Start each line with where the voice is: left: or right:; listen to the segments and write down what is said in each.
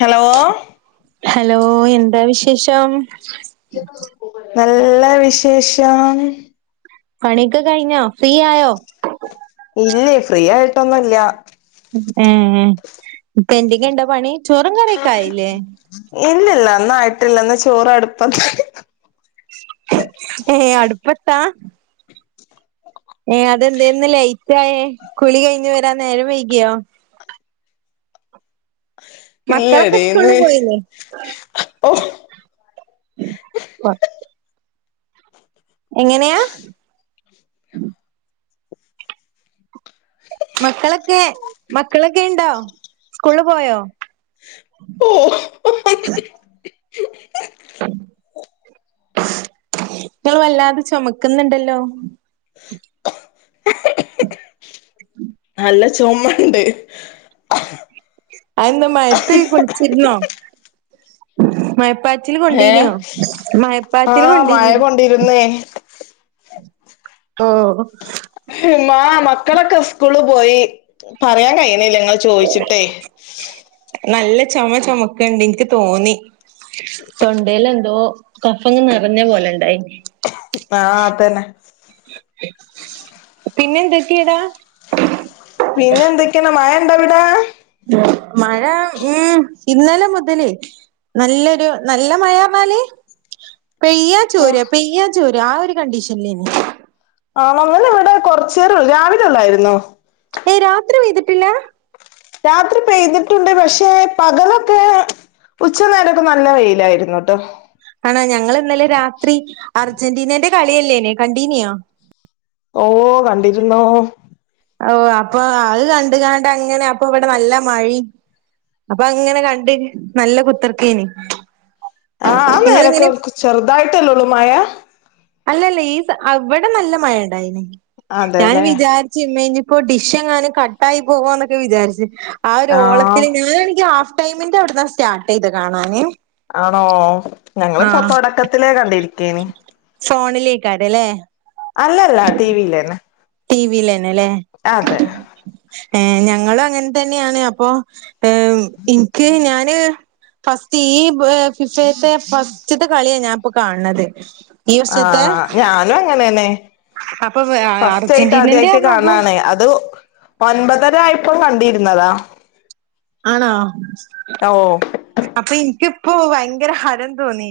left: Hello
right: hello എന്താ വിശേഷം
left: നല്ല വിശേഷം
right: പണിയൊക്കെ കഴിഞ്ഞോ ഫ്രീ ആയോ?
left: ഇല്ലേ ഫ്രീ ആയിട്ടൊന്നും ഇല്ല
right: ഏ ഏ ഇപ്പ എന്തെക്കെ ഒണ്ട് പണി ചോറും കറിയൊക്ക ആയില്ലേ
left: ഇല്ലില്ല ഒന്നും ആയിട്ടില്ലാ ഇന്ന് ചോറ് അടുപ്പത്ത്
right: ഏ അടുപ്പത്താ ഏഹ് അതെന്താ ഇന്ന് ലേറ്റായേ കുളി കഴിഞ്ഞു വരാൻ നേരം വൈകിയോ മക്കളൊക്കെ
left: ഇല്ലടി
right: സ്കൂളില്
left: ഇന്ന്
right: പോയില്ലേ
left: ഓ
right: എങ്ങനെയാ മക്കളൊക്കെ മക്കളൊക്കെ ഇണ്ടോ സ്കൂളില് പോയോ
left: ഓ
right: നിങ്ങള് വല്ലാതെ ചുമക്കുന്നുണ്ടല്ലോ
left: നല്ല ചുമയുണ്ട്
right: അതെന്താ മഴയത്ത് കുളിച്ചിരുന്നൊ മയപ്പാ ച്ചില്
left: ഏ
right: കൊണ്ടീനോ മയപ്പാച്ചില്
left: ആഹ് മഴ
right: കൊണ്ടീനോ
left: കൊണ്ടിരുന്നേ
right: ഓ
left: ആഹ് മക്കളൊക്കെ സ്കൂളി പോയി. പറയാൻ കഴയണില്ല നിങ്ങള് ചോ ച്ചിട്ടെ.
right: നല്ല ചുമ ചുമക്കണ്ട് എനിക്ക് തോന്നി തൊണ്ടയിലെന്തോ കഫം നിറഞ്ഞ പോലെ ഇണ്ടായി
left: ആഹ് അതന്നെ
right: പിന്നെ എന്തൊക്കെയാടാ
left: വേറെ എന്തൊക്കെയണ് മഴ ഉണ്ടാ അവിടെ
right: മഴ ഉം ഇന്നലെ മുതല് നല്ലൊരു നല്ല മഴയാ പറഞ്ഞാല് പെയ്യാ
left: ആഹ്
right: ചോരുവാ പെയ്യാ ചോരുവാ ആ ഒരു കണ്ടീഷനിലായിരുന്നു
left: ആ നമ്മടെ ഇവിടെ കൊറച്ച് നേരം രാവിലെ ഉള്ളായിരുന്നൂ.
right: ഏയ് രാത്രി പെയിതിട്ടില്ല
left: രാത്രി പെയ്തിട്ടുണ്ട് പക്ഷെ പകലൊക്കെ ഉച്ച നേരൊക്കെ നല്ല വെയിലായിരുന്നുട്ടോ.
right: ആണാ ഞങ്ങൾ ഇന്നലെ രാത്രി അർജന്റീനന്റെ കളിയല്ലേനി കണ്ടീനിയോ
left: ഓഹ് കണ്ടിരുന്നൂ.
right: ഓ അപ്പൊ അത് കണ്ട കണ്ട് അങ്ങനെ അപ്പൊ ഇവിടെ നല്ല മഴയും. അപ്പൊ അങ്ങനെ കണ്ട് നല്ല കുത്തർക്കീനി
left: ആഹ് ആ നെരൊക്കെ ചെറുതായിട്ടല്ലോ ഉള്ളൂ മയ
right: അല്ലല്ല ഇവിടെ നല്ല മഴ ഉണ്ടായിനി ഞാൻ
left: അതെല്ലേ
right: വിചാരി ചിമ്മനി ഇപ്പോ ഡിഷ് എങ്ങാനും കട്ടായി പോവാന്നൊക്കെ വിചാരിച്ചു. ആ ഒരു
left: ആഹ്
right: ഓളത്തിന് ഞാന എനിക്ക് ഹാഫ് ടൈമിന്റെ അവിടന്നാ സ്റ്റാർട്ട് ചെയ്തത് കാണാന്.
left: ആണോ ഞങ്ങള് തൊടക്കത്തില കണ്ടിരിക്കന്
right: ഫോണിലേക്കാട് അല്ലേ
left: അല്ലല്ല ടി വി യിലേന്നെ
right: ടി വിലന്നെ അല്ലേ
left: അതെ
right: ഏഹ് ഞങ്ങളും അങ്ങനെ തന്നെയാണ് അപ്പൊ ഏഹ് ഇൻക്ക് ഞാന് ഫസ്റ്റ് ഈ ഫിഫത്തെ ഫസ്റ്റത്തെ കളിയാ ഞാനിപ്പോ കാണത്
left: ആഹ് ഞാനും അങ്ങനെന്നെ
right: അപ്പൊ
left: ഫസ്റ്റ് ആയിട്ട്
right: അർജന്റീനന്റെ
left: ആദ്യായിട്ട്
right: പറഞ്ഞപ്പോ
left: കാണാണേ അത് ഒൻപതര ആയപ്പ കണ്ടിരുന്നതാ
right: ആണോ
left: ഓ
right: അപ്പൊ എനിക്കിപ്പോ ഭയങ്കര ഹരം തോന്നി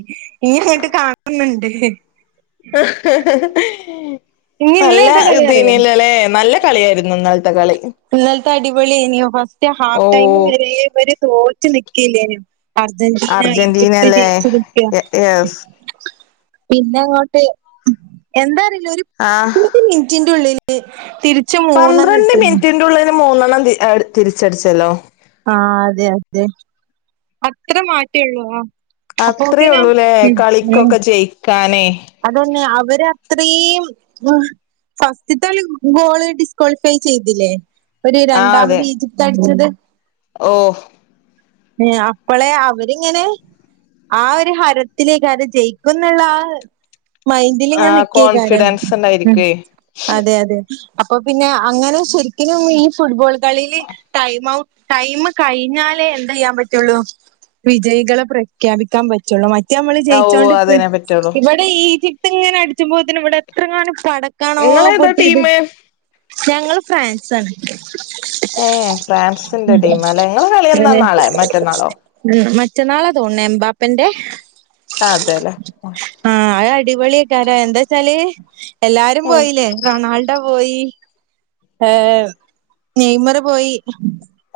right: ഈ അങ്ങട്ട് കാണുന്നുണ്ട്
left: ആ
right: ഇനി ഇന്ന്
left: നല്ല
right: ഏതാ കളി അറിയോ
left: ഇതീനല്ലല്ലേ നല്ല കളിയായിരുന്നു ഇന്നൽത്തെ കളി
right: മറ്റേ ഹാഫ്
left: ഓ
right: ടൈമ് വരെ ഇവര് തോറ്റു നിക്കില്ലേനു അർജന്റീന
left: അർജന്റീന അല്ലേ
right: [unintelligible]
left: യെസ്
right: പിന്നെ അങ്ങോട്ട് എന്താ അറിയില്ല ഒരു
left: ആഹ്
right: മിനിറ്റിന്നുള്ളില് തി
left: പന്ത്രണ്ട് മിനിറ്റിന്റെ ഉള്ളില് മൂന്നെണ്ണം തിരിച്ചടിച്ചല്ലോ
right: ആഹ് അതെ അതെ അത്ര [unintelligible] ആഹ്
left: അത്രേ ഉള്ളൂല്ലേ
right: ഉം
left: കളിക്കൊക്കെ ജയിക്കാനേ
right: അതന്നെ അവര് അത്രയും ഫസ്റ്റ്ത്തളി ഗോള് ഡിസ്ക്വാളിഫൈ ചെയ്തില്ലേ ഒരു രണ്ടാമത് ഈജിപ്ത് അടിച്ചത്
left: ഓഹ്
right: അപ്പളെ അവരിങ്ങനെ ആ ഒരു ഹരത്തിലേക്ക് അത് ജയിക്ക എന്നുള്ള ആഹ് മൈന്ഡിലിങ്ങനെ
left: ആഹ്
right: നിക്കേക്കാരം
left: കോൺഫിഡൻസ്
right: ഉം
left: ഉണ്ടായിരിക്കുവേ
right: അതെ അതെ അപ്പൊ പിന്നെ അങ്ങനെ ശരിക്കിനും ഈ ഫുഡ്ബോൾ കളിയില് ടൈം ഔട്ട് ടൈം കഴിഞ്ഞാലേ എന്ത് ചെയ്യാൻ പറ്റുള്ളൂ വിജയികളെ പ്രഖ്യാപിക്കാൻ പറ്റ മറ്റേ നമ്മള്
left: ഓ
right: ജയിച്ചോണ്ടിക്ക
left: അതിനെ പറ്റുള്ളൂ
right: ഇവിടെ ഈജിപ്തി ഇങ്ങനെ അടിച്ച്പോത്തെ ഇവിടെ എത്ര കാണും പടക്കാണോ
left: നിങ്ങളേതാ
right: പൊട്ടിയത്
left: ടീമ്
right: ഞങ്ങള് ഫ്രാൻസ് ആണ്
left: ഏഹ് ഫ്രാൻസിന്റെ ടീം അല്ലേ നിങ്ങള് കളിയെന്നാ
right: അതെ
left: നാളെ മറ്റന്നാളോ
right: ഉം മറ്റന്നാളെ തോന്നണേ എംബാപ്പന്റെ
left: ആഹ് അതെല്ലേ
right: ആഹ് അത് അടിപൊളിയൊക്കാരോ എന്താ വച്ചാല് എല്ലാരും പോയില്ലേ റൊണാൾഡോ പോയി ആഹ് നെയ്മറ് പോയി.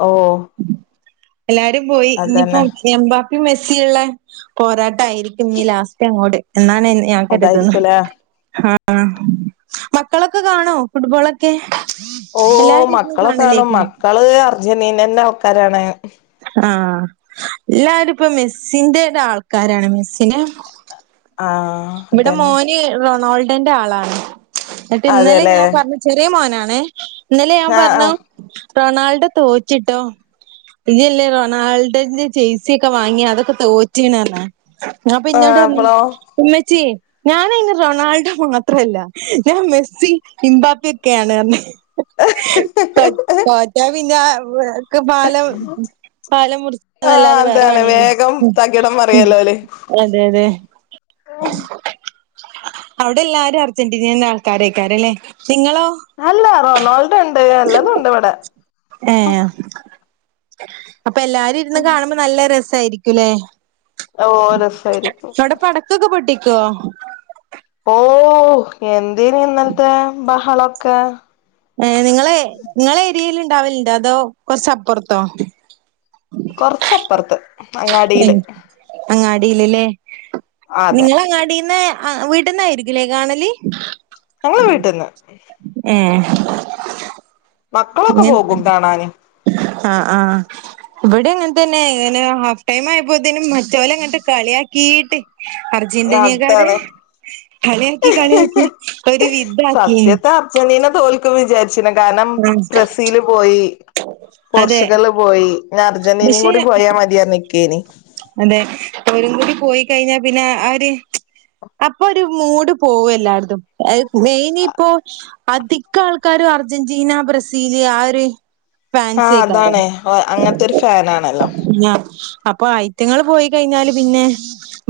left: ഓഹ്
right: എല്ലാരും പോയി. ഇനിയിപ്പം എംമ്പാപ്പി മെസ്സിയിള്ളെ പോരാട്ടായിരിക്കും ഇനി ലാസ്റ്റ് അങ്ങോട്ട് എന്നാണ് ഞാൻ കരുതുന്നെ..
left: അതായിരിക്കുംല്ലേ
right: ആഹ് ആഹ് മക്കളൊക്കെ കാണോ ഫുട്ബോളൊക്കെ, എല്ലാരിന്ന് കാണലേക്കും ലെ
left: അത് അർജന്റീനന്റെ ആൾക്കാരാണ്.
right: ആഹ് എല്ലാരും ഇപ്പൊ മെസ്സിന്റൊരു ആൾക്കാരാണ് മെസ്സിന്റെ
left: ആഹ്
right: ഇവടെ
left: അതന്നെ
right: മോന് റൊണോൾഡന്റെ ആളാണ്. ഇന്നട്ട് ഇന്നലെ
left: അതെല്ലേ
right: ഞാൻ പറഞ്ഞ് ചെറിയ മോനാണെ, ഇന്നലെ ഞാൻ
left: ആഹ്
right: പറഞ്ഞു
left: ആഹ്
right: റൊണാൾഡോ തോറ്റ്ട്ടോ ഇയ്യല്ലേ റൊണാൾഡന്റെ ജെയ്‌സിയക്കെ വാങ്ങിയെ അതൊക്കെ തോ റ്റ് പറഞ്ഞാ അപ്പൊ
left: ആഹ്
right: ഇന്നോട് പറഞ്ഞ്
left: അപ്പളോ
right: ഇമ്മച്ചിയെ ഞാനയ്ന് റൊണാൾഡോ മാത്രല്ല ഞാൻ മെസ്സി ഹിമ്പാപ്പക്കെയാണ് പറഞ്ഞ് ക തോറ്റ പിന്നെ ഓൻക്ക് പാലം, പാലം
left: ആഹ്
right: മുറ്ച്ചാന്നല്ലാതെ വേറെ
left: അതാണ്
right: പണിയില്ല
left: വേഗം തകിടം മറിയല്ലോ ഓല്
right: [inaudible] അതെ അതെ. അവ്ടെല്ലാരും അർജന്റീനന്റെ ആൾക്കാരെകാരംല്ലേ. ഇങ്ങളോ
left: അല്ല റൊണാൾഡോ ഇണ്ട് എല്ലതും ഇണ്ട് ഇവടെ
right: ഏഹ് അപ്പല്ലാരും ഇരുന്ന് കാണുമ്പോ നല്ല രസായിരിക്കും ലേ
left: ഓഹ് രസയിരിക്കും.
right: ടൊകൊക്കെ പൊട്ടിക്കോ
left: ഓഹ് എന്തേനി ഇന്നൽത്തെ ബഹളൊക്കെ
right: ഏഹ് നിങ്ങളെ നിങ്ങളെ ഏരിയലിണ്ടാവല്ണ്ടോ അതോ കൊറച്ചപ്പർത്തോ
left: കൊറച്ചപ്പർത്ത്.
right: ആഹ് അങ്ങാടില്ല് ലേ
left: അതെ
right: നിങ്ങളങ്ങാടിന്ന് ആഹ് വീട്ട്ന്നായിരികുലെ കാണല്?
left: ഞങ്ങള് വീട്ട്ന്ന്.
right: ഏഹ്
left: മക്കളൊക്കെ പോകും കാണാന്.
right: ആഹ് ആഹ് ഇവിടിം അങ്ങൻതന്നെ ഇങ്ങനെ ഹാഫ് ടൈംമായപ്പോത്തിന് മറ്റോലങ്ങട്ട് കളിയാകീട്ട് അർജന്റീനക്കാര്
left: അതാണ്
right: കളിയാക്കി കളിയാക്കി ഒര് വിതാക്കിണ്.
left: സത്യത്തെ അർജന്റീന തോൽക്കും വിചാരിച്ചില്ല കാരണം
right: ആഹ്
left: ബ്രസീല് പോയി
right: അതെ
left: പോർച്ചുഗല് പോയി ഇനി അർജന്റീനിം
right: പക്ഷെ
left: കൂടി പോയാ മതിയറഞ്ഞിക്കേനി.
right: അതെ ഓരും കൂടി പോയി കഴിഞ്ഞാ പിന്നെ ആ ഒര് അപ്പൊരു മൂട് പോകും എല്ലാര്ത്തും. അഹ് മെയിനിപ്പോ അതി കാൾക്കാരും അർജന്റീന ബ്രസീല് ആ ഒര്
left: ആഹ്
right: ഫാൻസേക്കാരം.
left: അതാണ് അങ്ങനത്തെ ഒരു ഫാനാണല്ലോ
right: ആഹ് അപ്പൊ ആയി റ്റങ്ങള് പോയി കയിഞ്ഞാല് പിന്നെ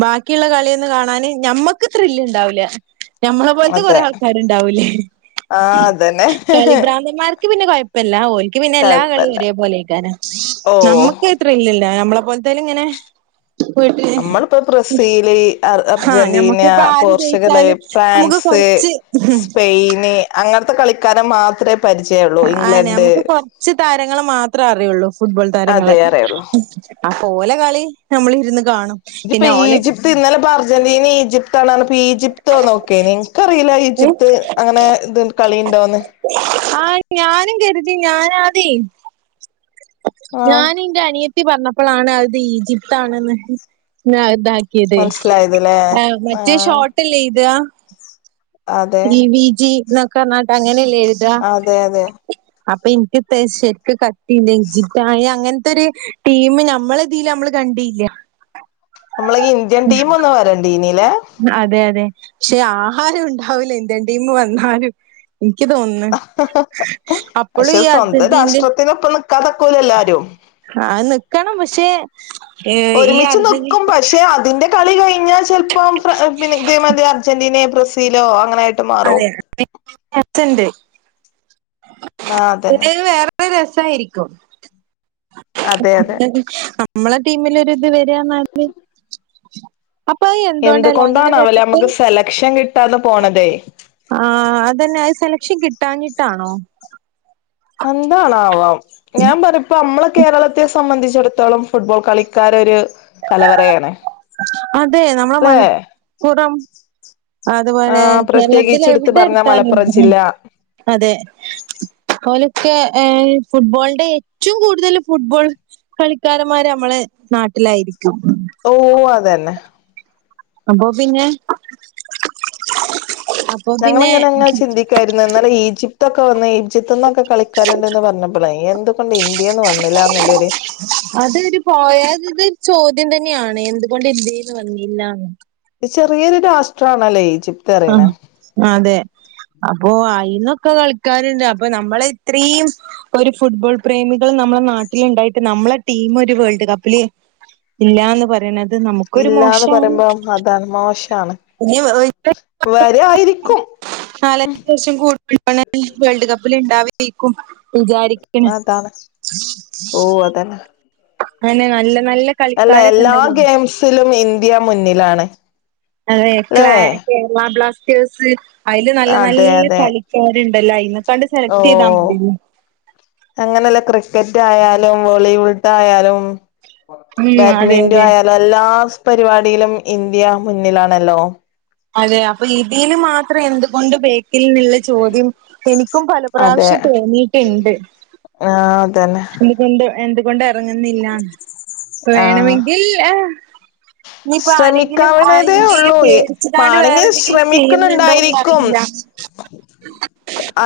right: ബാക്കിള്ള കളിയന്നെ കാണാന് ഞമ്മക്ക് ത്രില്ണ്ടാവൂലാ ഞമ്മളെ പോൽത്തെ കൊറെ
left: അതെ
right: ആൾക്കാര്ണ്ടാവൂലേ.
left: ആഹ് അതന്നെ
right: കളി ഭ്രാന്തന്മാർക്ക് പിന്നെ കൊയ പ്പല്ലാ ഓൽക്ക് പിന്നെ എല്ലാ കളിയും
left: കൊഴപ്പല്ല
right: ഒരേപോലെയെക്കാരം.
left: ഓ
right: നമ്മക്ക് ഇല്ലല്ലോ നമ്മളെ പോൽത്തോലിങ്ങനെ പോയിട്ട്.
left: നമ്മളിപ്പോ ബ്രസീല് അർ
right: ആഹ്
left: അർജന്റീന
right: ഞമ്മക്കിപ്പ ആര്
left: പോർച്ചുഗല്
right: ജയിച്ചാലും നമുക്ക്
left: ഫ്രാൻസ്
right: കൊർച്ച് [inaudible]
left: സ്പെയിന് അങ്ങൻത്തെ കളിക്കാര് മാത്രേ പരിചയള്ളൂ
right: ആഹ്
left: ഇംഗ്ലണ്ട്
right: നമുക്ക് കൊറച്ച് താരങ്ങളെ മാത്രേ അറിയൊള്ളൂ ഫുട്ബോൾ താരങ്ങളെ
left: അതേ അറിയുള്ളൂ
right: അപ്പം ഓലെ കളി നമ്മളിരുന്ന് കാണും.
left: ഇത്പ്പോ
right: പിന്നെ ഓലെ
left: ഈജിപ്ത്ത് ഇന്നലെപ്പോ അർജന്റീനിം ഈജിപ്ത്താണറിഞ്ഞപ്പോ ഈജിപ് തെ നോക്കേ നിക്കറില
right: ടീമ്
left: ഈജിപ്ത് അങ്ങനെ ഇത് കളിണ്ടോന്ന്.
right: ആഹ ഞാനും കരുതി ഞാനാദ്യ.
left: ആഹ്
right: ഞാന എന്റെറെ അണിയത്തി പറഞ്ഞപ്പോളാണ് അത് ഈജിപ്ത ആണ്ന്ന് ഇതാ കേത്
left: മനസ്സിലായതല്ലേ
right: മറ്റേ
left: ആഹ്
right: ഷോർട്ട്ല്ലേ എയ്താ.
left: അതെ
right: ഇ വി ജി എന്നൊക്കെ നാട്ട് അങ്ങനെല്ലേ എഴുതാ
left: അതെ അതെ
right: അപ്പൻക്. [unintelligible] അങ്ങനത്തെ ഒരു ടീമ് നമ്മള ഇതില് നമ്മള് കണ്ടിയില്ല.
left: നമ്മളെ ഇന്ത്യൻ ട്ടിം ഒുന്ന് വരണ്ണ്ടി നീല്ലേ.
right: അതെ അതെ പക്ഷെ ആഹാരം ഉണ്ടാവൂല ഇന്ത്യൻ ടീമ് വന്നാല്. എനിക്ക് തോന്നുന്നു അപ്പോഴും ഈ അർജണ്ടിനന്റി
left: കഥക്കൂല എല്ലാരും.
right: ആ നക്കണം പക്ഷെ. ഏഹ് ഈ
left: ഒരുമിച്ച്
right: അർജന്റീ
left: നിക്കും പക്ഷെ അതിന്റെ. കളി കഴിഞ്ഞാൽ ചിലപ്പം പിന്നെ ഇതേമാതിരി അർജന്റീനെ ബ്രസീലോ അങ്ങനെ
right: [unintelligible] അതെ
left: ആഹ് അതന്നെ
right: വേറെ അത്ര രസായിരിക്കും
left: അതെ അതെ
right: നമ്മളെ ടീമിൽൊരി ഇത് വരാ മാതി അപ്പൊ എന്തുകൊണ്ടല്ലോ അങ്ങനെ വരിട്ട്
left: ലക്ഷം കിട്ടാതെ പോണതേ
right: ആ അതന്നെ അത് സെലക്ഷൻ കിട്ടാഞ്ഞിട്ടാണോ
left: എന്താണാവാം ഞാൻ പറഞ്ഞപ്പ നമ്മളെ കേരളത്തെ സംബന്ധിച്ചിടത്തോളം ഫുട്ബോൾ കളിക്കാരരു കലവറയാണ്േ
right: അതെ നമ്മള മലപ്പുറം
left: ആ
right: അതുപോലെ കേരളത്തി
left: പ്രത്യേകിച്ച് എടുത്ത്
right: എവിടെ
left: പറഞ്ഞ
right: എടുത്താലും
left: മലപ്പുറം ജില്ല
right: അതെ ഓലൊക്കെ ഏ ഫുട്ബോളിന്റെ ഏറ്റവും കൂടുതൽ ഫുട്ബോൾ കളിക്കാരമാര് നമ്മളെ നാട്ടിലായിരിക്കും
left: ഓ അതന്നെ
right: അപോ പിന്നെ അപ്പൊ
left: ഞങ്ങള്
right: പിന്നെ
left: ങ്ങനെങ്ങെ ചിന്തി ക്കായിരുന്നുഎന്നാലും ഈജിപ്തൊക്കെ വന്ന ഈജിപ്ത്ന്നൊക്കെ കളിക്കാരണ്ടന്ന് പറഞ്ഞപ്പോളെ എ ണ്ട് ഇന്ത്യന്ന് വന്നില്ലന്നല്ലര്
right: അതൊരു പോയാതരു ചോദ്യം തന്നെയാണ് എന്തുകൊണ്ട് ഇന്ത്യ ന്ന് വന്നിില്ലന്ന്
left: ത് ചെറിയൊരു രാഷ്ട്രണല്ലോ ഈജി
right: ആഹ് അതെ അപ്പൊ അയിന്നൊക്കെ കളിക്കാരുണ്ട് അപ്പൊ നമ്മള ഇത്രയും ഒരു ഫുട്ബോൾ പ്രേമികൾും നമ്മളെ നാട്ടിലുണ്ടായിട്ട് നമ്മളെ ടീം ഒരു വേൾഡ് കപ്പില് ഇല്ലന്ന് പറയണ
left: ഇല്ലാന്ന് പറയുമ്പം അതാണ് മോശാണ്
right: ഇനി
left: വരെയിരിക്കും
right: അത്യാവശം [unintelligible] വേൾഡ് കപ്പിൽ ഉണ്ടാവ വിചാരിക്കണ
left: തന്ന
right: അങ്ങനെ നല്ല നല്ല
left: അല്ല
right: കളിക്കാരൊക്കെ
left: എല്ലാ
right: ഉണ്ടല്ലോ.
left: ഗെയിംസിലും ഇന്ത്യ മുന്നിലാണ്
right: അതെ ല
left: ല്ലേ
right: കേരള ബ്ലാസ്റ്റേഴ്സ് അതില് നല്ല
left: അതെ
right: നല്ല
left: അതെ
right: കളിക്കാരുണ്ടല്ലോ ഇന്നെക്കാണ്ട് സെലക്ട് ചെയ്താൽ മതില്ലേ
left: അങ്ങനെയല്ല ക്രിക്കറ്റ് ആയാലും വോളിോളട്ട ആയാലും
right: ഉം അതെ
left: ബാഡ്മിന്റോ
right: അതെ.
left: ആയാാലും എല്ലാ പരിപാടിയിലും ഇന്ത്യ മുന്നിലാണല്ലോ
right: അതെ അപ്പൊ ഇതിന് മാത്രം അത്ര എന്തുകൊണ്ട് ബേക്കില് എന്നുള്ള ചോദ്യം എനിക്കും
left: അതെ
right: പലപ്രാവശ്യം തോന്നിയിട്ടുണ്ട്
left: ആഹ് അതന്നെ
right: എന്തുകൊണ്ട് ഇറങ്ങുന്നില്ല അപ്പ
left: ആഹ്
right: വേണമെങ്കിൽ ഇനിയിപ്പോ ആരെങ്കിലും ആ
left: ശ്രമിക്കാവണതേ
right: ഇന്ത്യയെ
left: ഉള്ളൂ
right: പേടിച്ചതാണ്ട് വേറെ
left: മാണെങ്കിൽ
right: എന്തെങ്കിലും ചെയ്യുന്നുണ്ടോന്ന് അറിയില്ല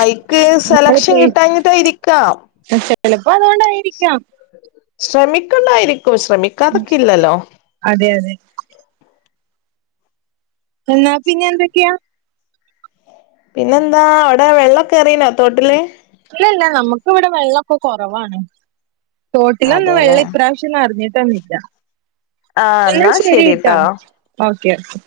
left: ഐക്ക്
right: നമ്മള്
left: സെലക്ഷൻ
right: പേ
left: കിട്ടിഞ്ഞിട്ട് ഇരിക്കാം
right: ചെലപ്പോ അതുകൊണ്ടായിരിക്കാം
left: ശ്രമിക്കണ്ടായിരിക്കും ശ്രമിക്കാതൊക്കെ ഇല്ലല്ലോ
right: അതെ അതെ എന്നാ പിന്നെ എന്തൊക്കെയാ
left: പിന്നെന്താ അവിടെ വെള്ളൊക്കെ എറനോ തോട്ടില്
right: ഇല്ല ഇല്ല നമ്മുക്ക് ഇവിടെ വെള്ളൊക്കെ കുറവാണ് തോട്ടിലൊന്ന് വെള്ളം
left: അതെല്ലേ
right: ഇപ്രാവശ്യം അറിഞ്ഞിട്ടന്നില്ല
left: ആഹ്
right: എന്നും
left: എന്നാ
right: ശരി കേട്ടോ
left: ശരിട്ടോ
right: ഓക്കെ ഓക്കെ